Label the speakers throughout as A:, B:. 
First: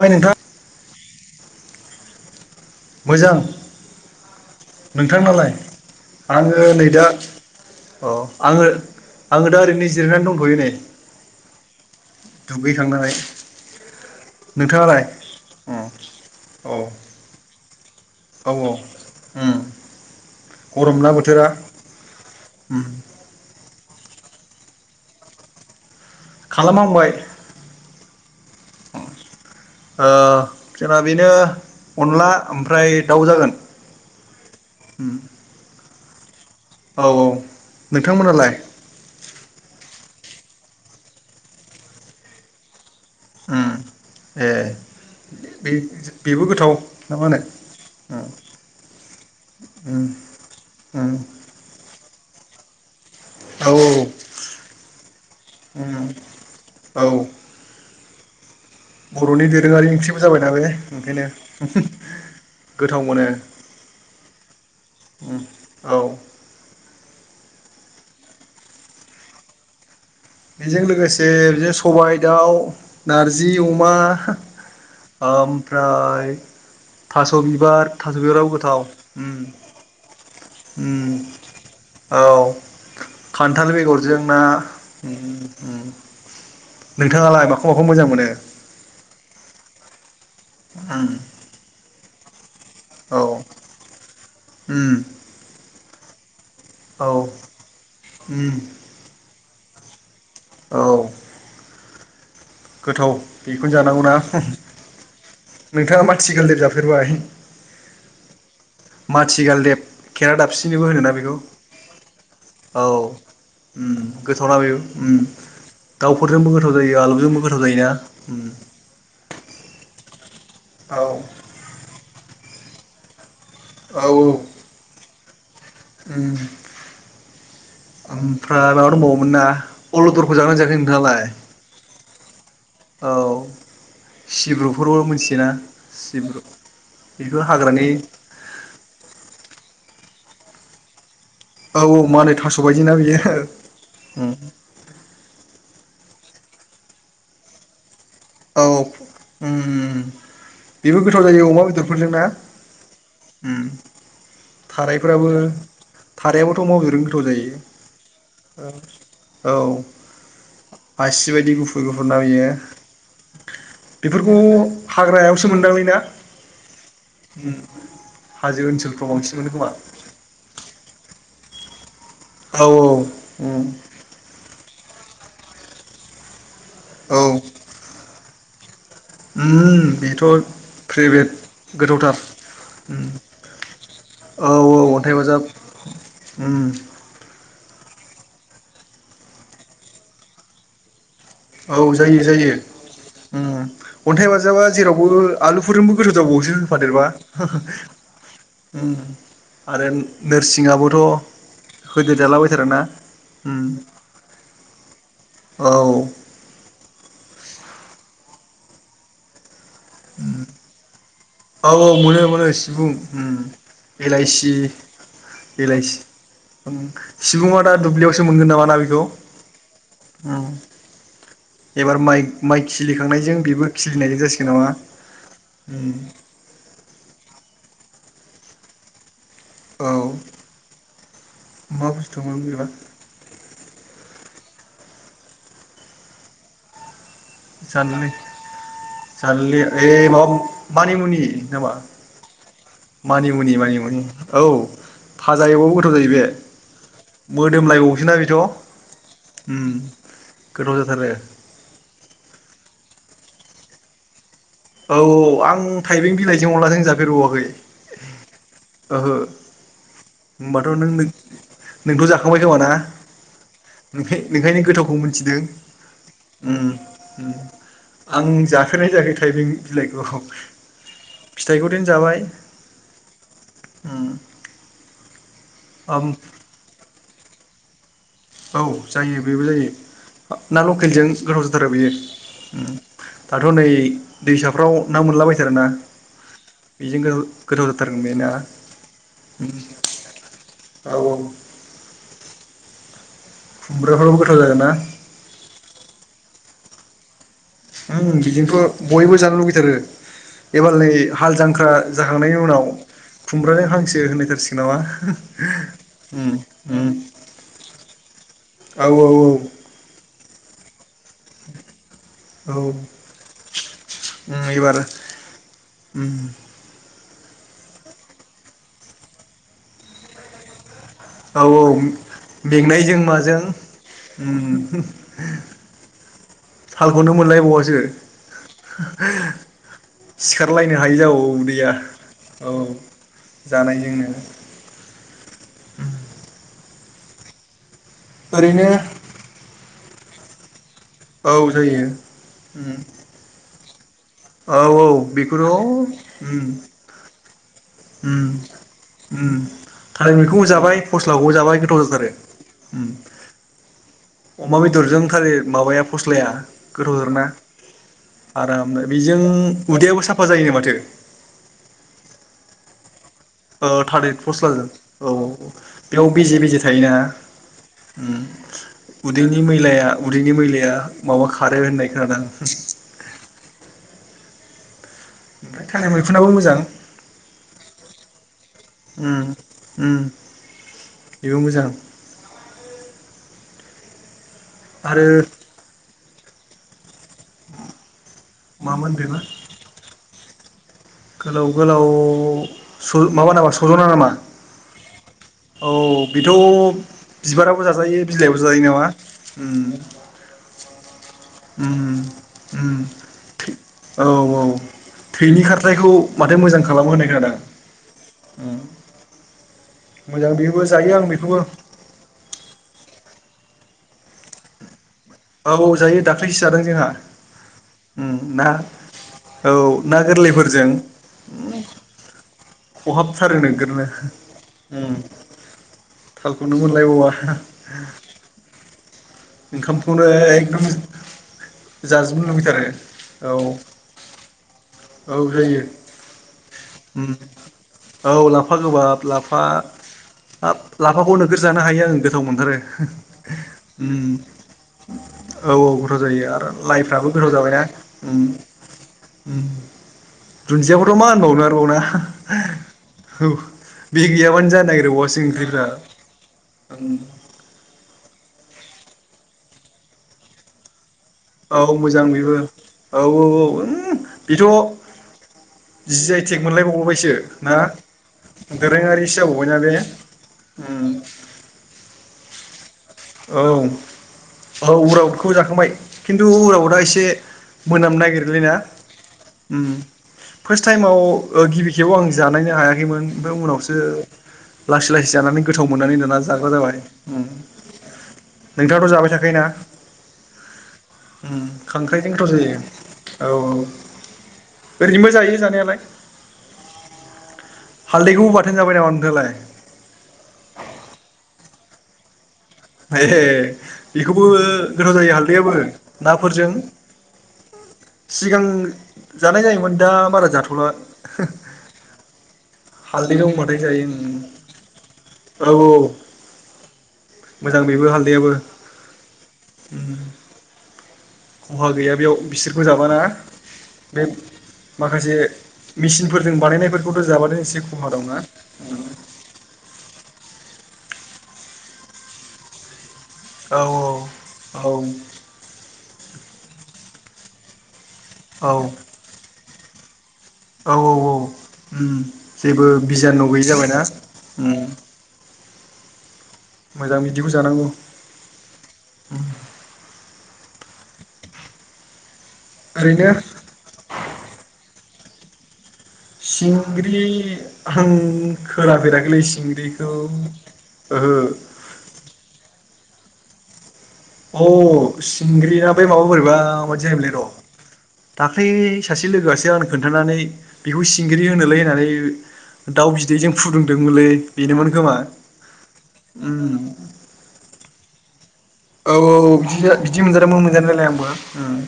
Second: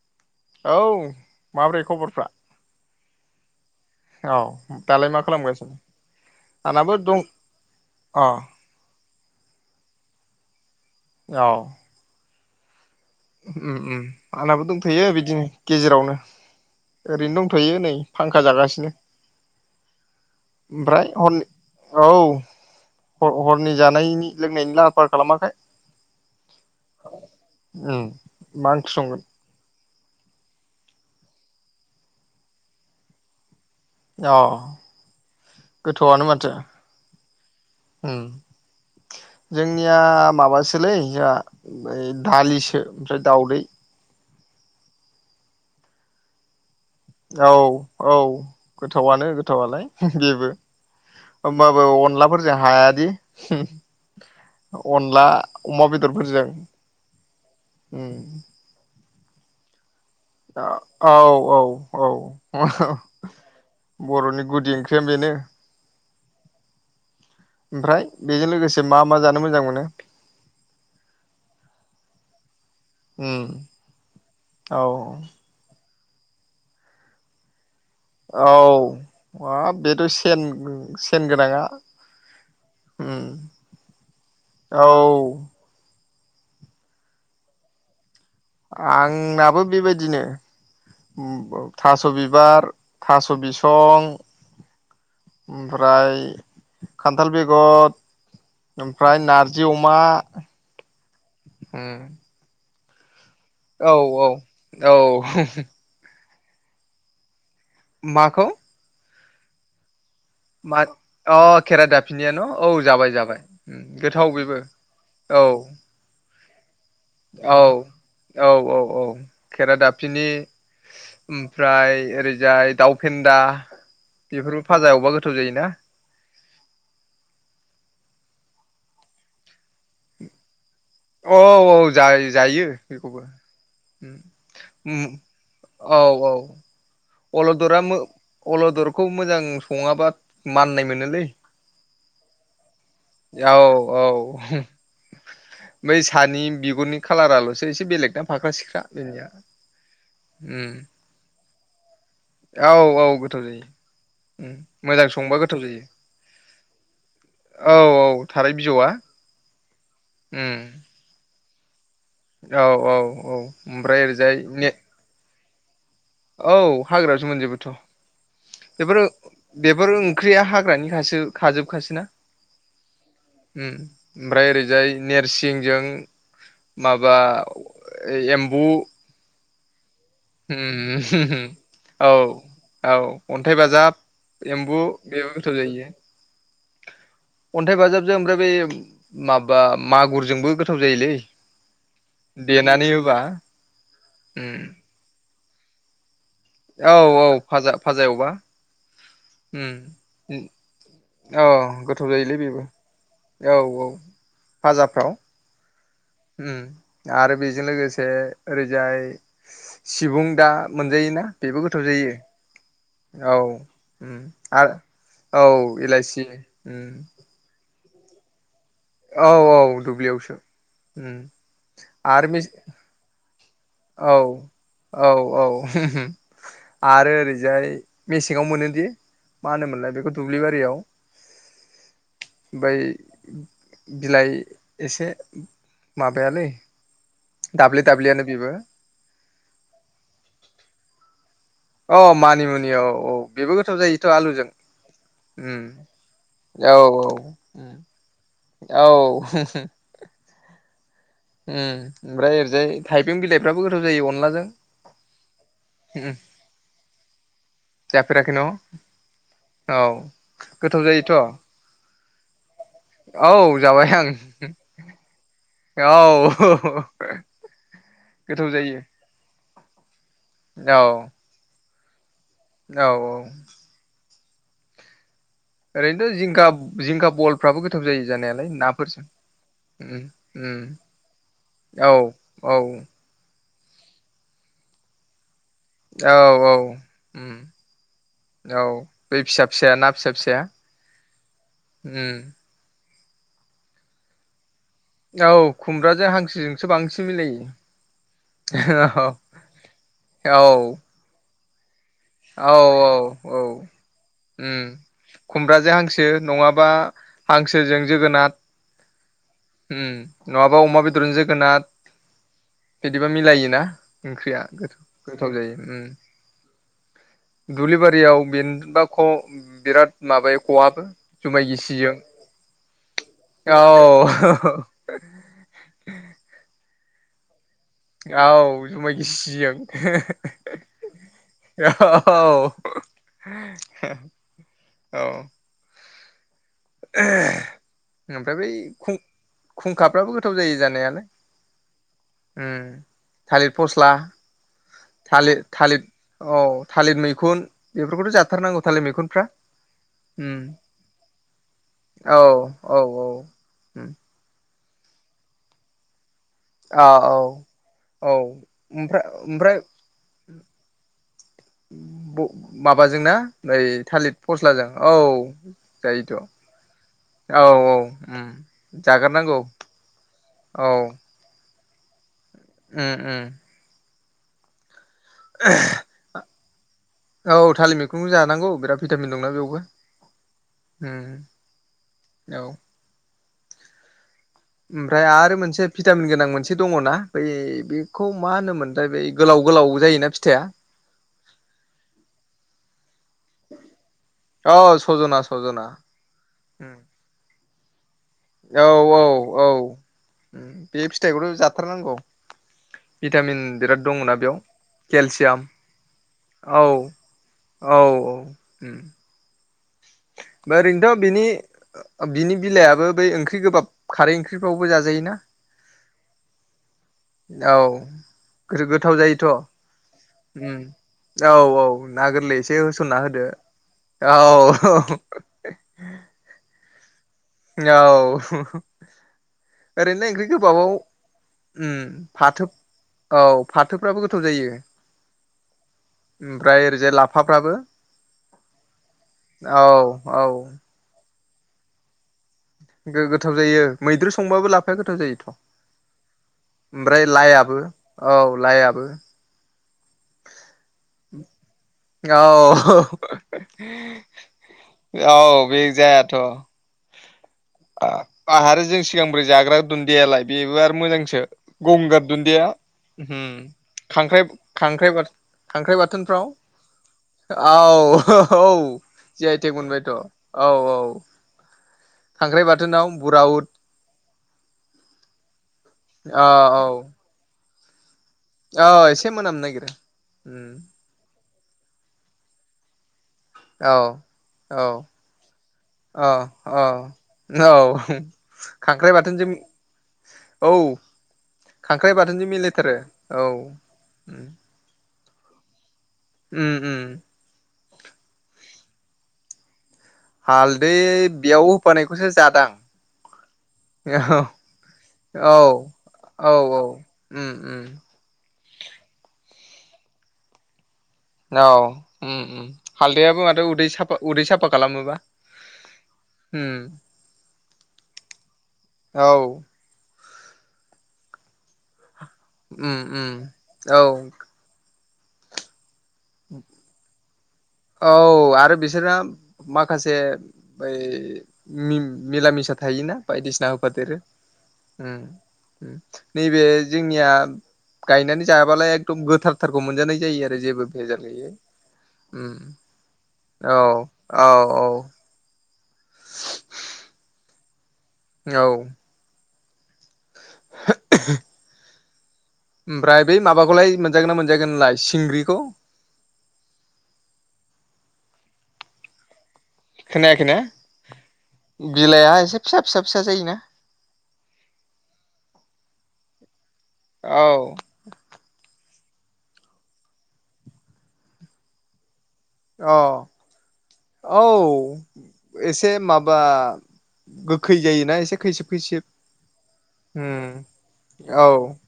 A: बाय नोंथा
B: औ माब्रै खबरफ्रा?
A: मोजां
B: औ दालाय मा
A: नोंथांनालाय
B: खालामगासिनो
A: आंङो नै
B: आंनाबो
A: दा
B: दं
A: अ
B: अ
A: आंङो आंङो दा ओरैनो जिरनानै दंथ'यो नै।
B: औ
A: दुगै
B: उम उम आंनाबो
A: नोंथाङालाय
B: दंथ'यो बिदिनो
A: उम
B: गेजेरावनो
A: औ
B: ओरैनो दंथ'यो नै। फांखा
A: औ औ
B: जागासिनो
A: उम।
B: ओमफ्राय
A: गरमना
B: हरनि
A: बोथोरा
B: औ
A: उम
B: हर हर नि जानायनि लोंनायनि लाहार फाहार खालामाखै?
A: खालाम हांबाय।
B: उम मा ओंख्रि संगोन?
A: ओ जोंना बेनो अनला ओमफ्राय दाउ जागोन।
B: अ
A: उम
B: गोथावआनो माथो।
A: औ औ नोंथां
B: उम
A: मोननालाय?
B: जोंनिया माबासोलै जोंहा बै दालिसो ओमफ्राय दाउदै
A: उम ए बे बेबो गोथाव ना मा होनो
B: औ औ गोथावानो गोथावालाय
A: उम
B: हुम हुम बेबो
A: उम
B: होमबाबो अनलाफोरजों हायादि
A: औ
B: हुम अनला अमा
A: उम
B: बेदरफोरजों
A: औ
B: उम
A: बर'नि दोरोंङारि ओंख्रिबो जाबायनालाय
B: औ
A: ओंखायनो
B: औ
A: हुम हुम
B: औ
A: गोथाव मोनो ।
B: बर'नि गुदि ओंख्रिया बेनो
A: औ
B: ओमफ्राय बेजों लोगोसे मा मा जानो मोजां मोनो?
A: बेजों लोगोसे बिदिनो सबाय दाउ नारजि
B: उम
A: अमा
B: औ
A: ओमफ्राय थास' बिबार थास' बिबाराबो गोथाव
B: औ
A: उम
B: हाब बेथ' सेन
A: उम
B: सेन गोनाङा
A: औ
B: उम
A: खान्थाल बेगरजों ना
B: औ
A: उम उम नोंथांङालाय माखौ माखौ मोजां मोनो?
B: आंनाबो बेबायदिनो उम ब थास' बिबार
A: औ
B: थास' बिसं
A: उम
B: ओमफ्राय
A: औ
B: खान्थाल बेगर
A: उम
B: ओमफ्राय नारजि अमा
A: औ
B: उम
A: गोथाव बेखौनो
B: औ
A: जानांगौना
B: औ औ
A: नोंथाङा मा थिगालदेब जाफेरबाय?
B: माखौ
A: माथिगालदेब
B: मा
A: खेरादाबसिनिबो होनोना बेखौ
B: अ खेराइ दाफिनाया न औ जाबाय जाबाय
A: उम
B: गोथाव बेबो औ
A: दाव फोरजोंबो गोथाव जायो आलुजोंबो गो
B: औ औ औ औ खेरायदाफिनि
A: औ
B: ओमफ्राय ओरै जाय दाउ फेन्दा बेफोरबो फाजा एवबा गोथाव जायोना
A: ओम ओमफ्राय माबा दंबावोमोन ना अलदरखौ जाबायना जायाखै नों
B: औ औ औ जा जायो
A: औ
B: बेखौबो
A: सिब्रुफोरबो
B: उम
A: मिथियोना
B: औ औ
A: सिब्रु बेबो
B: अलदरा
A: हाग्रानि
B: मो अलदरखौ मोजां सङाबा माननाय मोनोलै
A: औ औ मालाय थास' बदिना बेयो
B: औ औ बै सानि बिगुरनि खालाराल'सो एसे बेलेग ना फाख्रा
A: औ हम
B: सिख्रा जोंनिया
A: हम हम बेबो गोथाव जायो अमाबेद
B: औ औ गोथाव जायो मोजां
A: थारायफोराबो
B: संबा गोथाव जायो
A: थारायाबोथ' अमा बेदरजों गोथाव जायो
B: औ औ थाराय बिजौआ
A: औ
B: उम
A: आसि बायदि गुफुर गुफुरना बियो
B: औ औ औ ओमफ्राय ओरैजाय
A: बेफोरखौ
B: ने
A: हाग्रायावसो मोनोदांलै ना
B: औ हाग्रायावसो मोनजोबोथ'
A: हाजो
B: बेफोरो
A: ओनसोलफ्राव बांसिन मोनो खोमा
B: बेफोर ओंख्रिया हाग्रानिखासो खाजोबखासै ना
A: औ
B: उम ओमफ्राय ओरैजाय नेरसिंजों माबा
A: औ
B: एम्बु
A: उम बे थ'
B: उम
A: प्रेभेट
B: औ
A: गोथावथार
B: औ अन्थाइ बाजाब
A: औ
B: एम्बु
A: औ अन्थाइ
B: बेबो
A: बाजाब
B: गोथाव जायो
A: उम
B: अन्थाइ बाजाबजों ओमफ्राय बे माबा मागुरजोंबो गोथाव जायोलै
A: औ जायो जायो
B: देनानै होबा
A: उम अन्थाइ
B: उम
A: बाजाबा जेरावबो आलुफोरजोंबो गोथाव जाबावोसो
B: औ
A: होफादेरबा
B: औ फाजा फाजा एवबा
A: [unintelligible] आरो
B: उम
A: नोरसिंङाबोथ'
B: औ गोथाव
A: होदेर
B: जायोलै बेबो
A: जालाबायथारोना ।
B: औ औ फाजाफ्राव ।
A: औ ।
B: उम आरो बेजों लोगोसे ओरैजाय सिबुं दा मोनजायोना ।
A: औ औ मोनो मोनो सिबुं उम
B: उम
A: एलाइसि
B: आरो औ इलाइसि
A: एलाइसि
B: उम
A: सिबुङा दा दुब्लियावसो मोनगोन नामा ना? बेखौ
B: औ औ दुब्लियावसो उम ।
A: एबार माइ माइ खिलिखांनायजों बेबो
B: औ
A: खिलिनायजों जासिगोन नामा
B: औ औ [unintelligible] आरो ओरैजाय मेसेंङाव मोनोदि मा
A: औ
B: होनोमोनलाय बेखौ दुब्लिबारियाव
A: मा बुस्थुमोन बेबा
B: बै बिलाइ एसे माबायालै ।
A: जानलै जानोलै ओइ माबा मानिमुनि । नामा
B: अ मानिमुनि औ औ बेबो
A: मानिमुनि
B: गोथाव
A: मानिमुनि
B: जायोथ'
A: औ
B: आलुजों
A: । भाजा
B: उम
A: एवबाबो गोथाव जायो बे
B: औ औ
A: । मोदोमलायबावो सोना बेथ'
B: उम
A: ।
B: उम ओमफ्राय ओरैजाय थाइबें बिलाइफ्राबो गोथाव जायो अनलाजों ।
A: औ औ आं थाइबें बिलाइजों अनलाजों जाफेरबावाखै ।
B: जाफेराखै न औ
A: होमबाथ'
B: गोथाव
A: नों
B: जायोथ' ।
A: नोंथ' जाखांबाय खोमाना?
B: जाबाय आं
A: नोंखाय नों खायनो गोथावखौ मोनथिदों।
B: औ ।
A: आं जाफेरनाय जायाखै थाइबें बिलाइखौ
B: औ
A: फिथाइखौ देन जाबाय ।
B: औ औ ।
A: ओम
B: ओरैनोथ' जिंखा जिंखा बलफ्राबो गोथाव जायो ।
A: औ जायो बेबो जायो आ
B: उम
A: ना लकेलजों गोथाव जाथारो
B: औ
A: बेयो। दाथ' नै दैसाफ्राव ना मोनलाबायथारो ना ।
B: औ औ
A: बेजों गो
B: उम
A: गोथाव जाथारगोन बे ना?
B: औ बै फिसा फिसाया ना फिसा फिसाया
A: औ औ ।
B: उम
A: खुमब्राफ्राबो गोथाव जागोन ना?
B: औ खुमब्राजों हांसोजोंसो बांसिन मिलायो।
A: उम बिजोंथ' बयबो जानो लुुबैथारो
B: औ
A: एबार नै हाल जांख्रा जाखांनायनि
B: औ
A: उनाव
B: औ
A: खुमब्राजों हांसो होनलायथारसिगोन
B: उम
A: नामा हाह
B: खुमब्राजों हांसो
A: उम
B: नङाबा
A: उम ।
B: हांसोजों जोगोनार
A: औ
B: उम नङाबा अमा बेदरजों जोगोनार ।
A: औ
B: [inaudible] बिदिबा मिलायोना ओंख्रिया
A: उम एबार
B: गो-गोथाव जायो उम। दुब्लि बारियाव बेनोबा ख' बिराद माबायो ख'हाबो।
A: औ
B: जुमाय
A: औ
B: गिसिजों
A: मेंनायजों माजों
B: औ।
A: उम
B: [inaudible]
A: थालखौनो मोनलायबावासो।
B: औ जुमाय गिसिजों
A: सिखारलायनो हायि जबावो उदैैया औ [inaudible]
B: हो होह
A: जानायजोंनो
B: औ ओह ओमफ्राय बै
A: ओरैनो
B: खुं- खुंखाफ्राबो गोथाव जायो जानाया।
A: औ जायो उम।
B: थालिर फस्ला
A: औ औ
B: थालिर
A: बेखौथ'
B: थालिर
A: उम
B: औ थालिर मैखुन बेफोरखौथ'
A: उम
B: जाथारनांगौ थालिर मैखुन
A: उम थालिर मैखुनखौबो जाबाय फस्ला न'आव जाबाय गोथाव जाथारो
B: औ औ औ उम
A: अमा बेदरजों थालिर माबाया फस स्लाया
B: औ
A: गोथावथार
B: औ
A: ना
B: औ
A: आरामनो
B: ओमफ्राय
A: जों
B: ओमफ्राय
A: उदैयाबो साफा जायोन माथो।
B: माबाजोंना?
A: ओ थालिर फस्लाजों औ बेयाव
B: जायोथ'
A: बिजे बिजे थायोना
B: औ औ
A: उम
B: जागारनांगौ
A: उदैनि मैलाया उदैनि
B: औ
A: मैलाया माबा खार रो होननाय खोनादां।
B: उम उम
A: ओमफ्राय थालिर मैखुनाबो मोजां।
B: औ थालिर मैखुनखौ जानांगौ बिराद भिटामिन
A: उम
B: दंना बेयावबो
A: उम
B: उम
A: बेबो मोजां
B: औ। ओमफ्राय आरो मोनसे भिटामिन गोनां मोनसे दङ ना बै बेखौ मा
A: मामोन
B: होनोमोनथाय बै
A: बेबा
B: गोलाव गोलाव जायोना फिथाइया।
A: गोलाव गोलाव स' माबा नामा सज'ना नामा?
B: औ सजना सजना।
A: औ बेथ' बिबाराबो जाजायो बिलाइआबो जायो नामा उम।
B: उम बे फिथाइखौथ' जाथारनांगौ।
A: उम उम
B: भिटामिन बिराद
A: औ
B: दङना बेयाव
A: औ थैनि
B: केलसियाम
A: खारथायखौ माथो मोजां
B: औ
A: खालामो होननाय खोनादों आं
B: औ औ उम।
A: मोजां बेबो जायो
B: ओरैनोथ'
A: आं
B: बिनि
A: बेखौबो
B: बिनि बिलाइयाबो बै ओंख्रि गोबाब खारै ओंख्रिफ्रावबो जाजायो ना
A: औ जायो दाख्लैसो जादों जोंहा।
B: औ
A: ओम ना
B: गोथाव जायोथ'
A: औ ना गोरलैफोरजों।
B: औ औ ना गोरलै एसे होसनना होदो
A: खहाबथारो नोगोरनो
B: औ औ।
A: उम थालखौनो मोनलायबावा।
B: औ [unintelligible]
A: ओंखामखौनो
B: ओरैनो ओंख्रि
A: एकदम
B: गोबाबाव। ओम
A: जाजोबनो
B: फाथो
A: लुबैथारो
B: औ फाथोफ्राबो गोथाव जायो।
A: औ जायो
B: ओमफ्राय ओरैजाय
A: उम
B: लाफाफ्राबो।
A: औ लाफा गोबाब लाफा
B: औ औ
A: हाब लाफाखौ नोगोर जानो हायो आं गोथाव मोनो।
B: गो-गोथाव जायो मैद्रु संबाबो लाफाया गो
A: औ औ गोथाव जायो आरो लाइफ्राबो गोथाव
B: लाइआबो
A: जाबायना ओम
B: लाइआबो
A: ओम [inaudible]
B: [inaudible] औ औ
A: औ बे गैयाबानो जानो नागिरबावासो
B: [unintelligible] औ बि
A: ओंख्रिफ्रा
B: जायाथ'
A: उम
B: बा आरो जों सिगां ब्रै जाग्रा दुुनदियालाय बेबो आरो मोजांसि सो
A: औ
B: गंगार
A: मोजां बेबो
B: दुन्दिया
A: औ
B: होम
A: उम
B: खांख्राइ
A: बेथ'
B: खांख्राइ बा खांख्राइ
A: जि आइ
B: बाथोनफ्राव
A: टेक मोनलायबावबायसो ना
B: औ औ जि आइ टेक मोनबायथ'। औ
A: ओम
B: खांख्राइ बाथोनाव
A: औ
B: बुराउद
A: औ उराउदखौ जाखांबाय खिन्थु
B: औ औ
A: उराउदआ एसे मोनामनो नागिरोलै ना
B: औ एसे मोनामनो नागिरो
A: उम
B: उम
A: फार्स्ट टाइमाव ओ गिबि थेवबो आं जानायनो हायाखैमोन। ओमफ्राय
B: औ
A: उनावसो लासै लासै जानानै गोथाव मोननानै दाना जाग्रा जाबाय।
B: औ
A: ओम
B: औ खांख्राइ बाथोनजों औ।
A: ओम
B: खांख्राइ
A: खांख्राइजों
B: बाथोनजों
A: गोथाव
B: मिलायथारो
A: जायो औ औ ओरैनोबो जायो जानायालाय।
B: ओम ओम
A: हालदैखौबो बाथोन जाबाय नामा नोंथाङालाय?
B: फोनायखौसो जादां
A: ए
B: औ
A: बेखौबो गोथाव जायो
B: औ
A: हालदैयाबो
B: औ
A: नाफोरजों
B: औ उम उम
A: सिगां जानाय जायोमोन दा बारा जाथ'ला।
B: औ
A: हालदै
B: हालदैयाबो माथो
A: दंबाथाय
B: उदै
A: जायो
B: साफा उदै साफा खालामोबा।
A: औ
B: होम
A: मोजां बेबो हालदैयाबो उम खहा गैया बेयाव बिसोरखौ
B: उम
A: जाबा ना
B: उम औ
A: बे माखासे मेसिनफोरजों बानायनायफोरखौथ' जाबानो एसे खहा
B: औ
A: दंना
B: आरो बिसोरो माखा से बै मि-मिला मिसा थायोना बायदिसिना
A: औ
B: होफादेरो
A: औ
B: उम उम नैबे जोंनिया। गायनानै
A: औ
B: जाबालाय एकदम गोथारथारखौ मोनजानाय जायो आरो। जेबो
A: औ औ
B: भेजाल
A: औ
B: गैयै
A: उम जेबो बिजानु गैयि
B: औ
A: जाबायना
B: औ औ
A: मोजां बिदिखौ जानांगौ।
B: औ [inaudible] ओमफ्राय
A: ओरैनो
B: बै माबाखौलाय मोनजागोन ना मोनजायाखै नोंलाय सिंग्रिखौ।
A: सिंग्रि आं खोनाफेराखैलै सिं
B: खोनायाखै ना बिलाइआ एसे फिसा फिसा फिसा जायोना।
A: अ सिंग्रिया बै माबा बोरैबााबायदि जाहोनलै र'
B: औ
A: दाख्लै सासे लोगोआसो आं खोन्थानानै बेखौ सिंग्रि होनोलाय होननानै
B: अ
A: दाउ बिदैजों फुदुंदोंमोनलै
B: औ
A: बेनोमोन खोमा
B: एसे माबा
A: उम
B: गोखै जायोना एसे खैसिब खैसिब
A: औ बिदि बिदि मोनजादोंमोन मोनजानायालाय आंबो
B: औ
A: उम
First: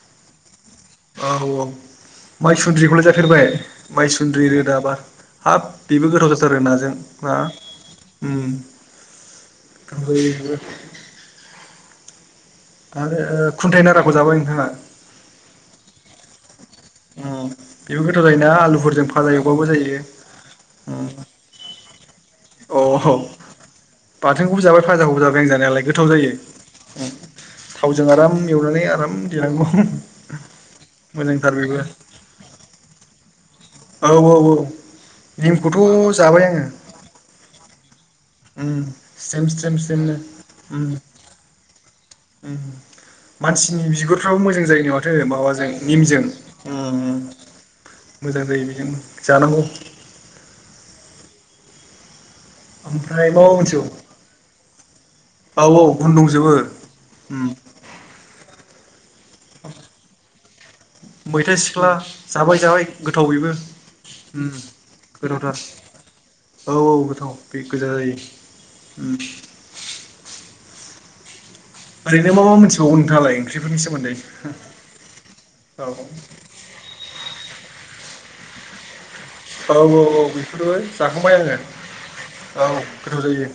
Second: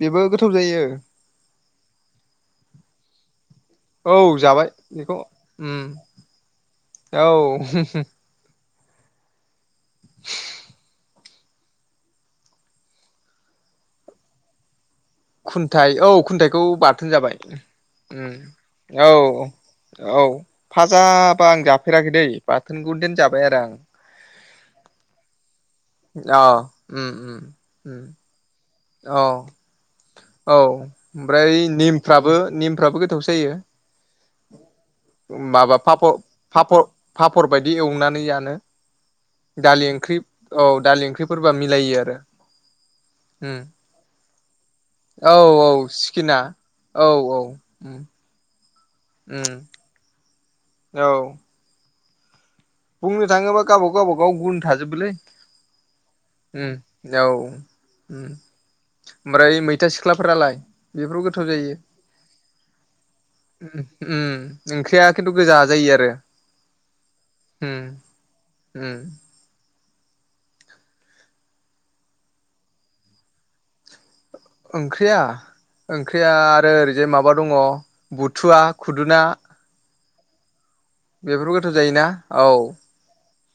B: बेबो गोथाव जायो
A: औ औ माइ सुन्द्रिखौलाय जाफेरबाय
B: औ
A: मायसुन्द्रि
B: जाबाय
A: रोदाबा
B: बेखौ
A: हाब
B: उम
A: बेबो गोथाव जाथारो नाजों बा
B: औ
A: उम [unintelligible] आरो खुन्थाइ नाराखौ जाबाय नोंथाङा
B: खुन्थाइ औ खुन्थाइ खौ बाथोन जाबाय
A: बेबो गोथाव जायोना
B: ओम
A: आलुफोरजों
B: औ
A: फाजा एवबाबो जायो
B: औ फाजाबा आं जाफेराखै दै बाथोनखौ
A: अ
B: देन जाबाय आरो आं
A: बाथोनखौबो जाबाय फाजाखौबो जाबाय आं जानायालाय गोथाव जायो
B: अ उम उम उम
A: थावजों आराम एवनानै आराम
B: औ
A: देनांगौ
B: औ
A: मोजां
B: ओमफ्राय निमफ्राबो निमफ्राबो गोथावसो जायो
A: औ औ औ
B: माबा
A: निमखौथ' जाबाय आङो
B: पापर पापर बायदि एवनानै जानो
A: उम स्रेम स्रेम
B: दालि ओं
A: स्रेमनो
B: ख्रि औ
A: उम
B: दालि ओंख्रिफोरबा मिलायो आरो
A: उम
B: उम
A: मानसिनि बिगुरफ्राबो मोजां जायो नो माथो
B: औ औ
A: माबाजों निमजों
B: सिकिना औ औ उम
A: मोजां जायो बेजों
B: उम
A: जानांगौ
B: औ बुंनो
A: ओमफ्राय माबा
B: थाङोबा गावबागाव
A: मोनसेबाव
B: गावबागाव गुन थाजोबोलै
A: औ औ गुन दंजोबो
B: उम औ
A: उम
B: उम ओमफ्राय मैथा सिख्लाफोरालाय बेफोरबो गोथाव
A: मैथा
B: जायो
A: सिख्ला जाबाय जाबाय गोथाव बेबो
B: उम ओंख्रिया किन्टु गोजा
A: गोथावथार
B: जायो आरो
A: औ औ गोथाव बे
B: उम
A: गोजा जायो उम ओरैनो मा मा मोनथिबावगौ नोंथाङालाय ओंख्रिफोरनि सोमोन्दै
B: ओंख्रिया
A: औ
B: ओंख्रिया आरो ओरैजाय माबा दङ बुथुवा खुदुना
A: औ औ औ बेफोरबो जाखांबाय
B: बेफोर
A: आङो
B: गोथाव जायोना
A: औ गोथाव जायो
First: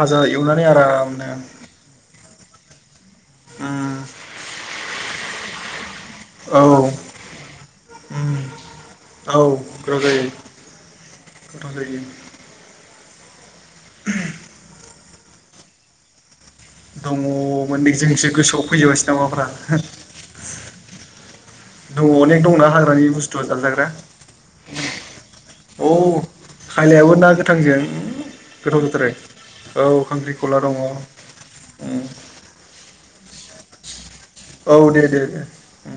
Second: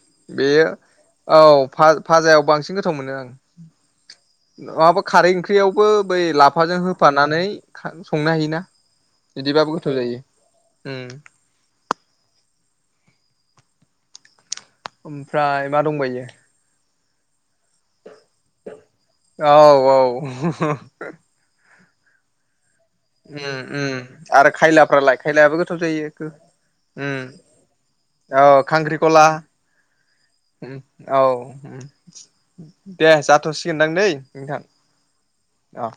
A: फाजा एवनानै
B: बेयो
A: आरामनो
B: औ फाजायाव बांसिन गोथाव मोनो आं
A: उम
B: नङाबा खारै ओंख्रियावबो बै
A: औ
B: लाफाजों होफानानै
A: उम
B: संनो हायोना
A: औ गोथाव जायो
B: उम
A: गोथाव जायो [inaudible]
B: ओमफ्राय मा दंबायो
A: दङ मोननै जोंसो गोसोआव फैजोबासै नामाफ्रा
B: औ औ
A: दङ अनेक दंना आरो
B: उम उम आरो खायलाफ्रालाय खायलायाबो गोथाव
A: औ
B: जायो बे
A: खायलायाबो
B: उम
A: ना गोथांजों
B: औ
A: गोथाव जाथारो
B: खांख्रिखला
A: औ खांख्रिखला दङ उम
B: औ दे जाथ'सिगोनदां दै नोंथां
A: औ दे दे दे
B: अ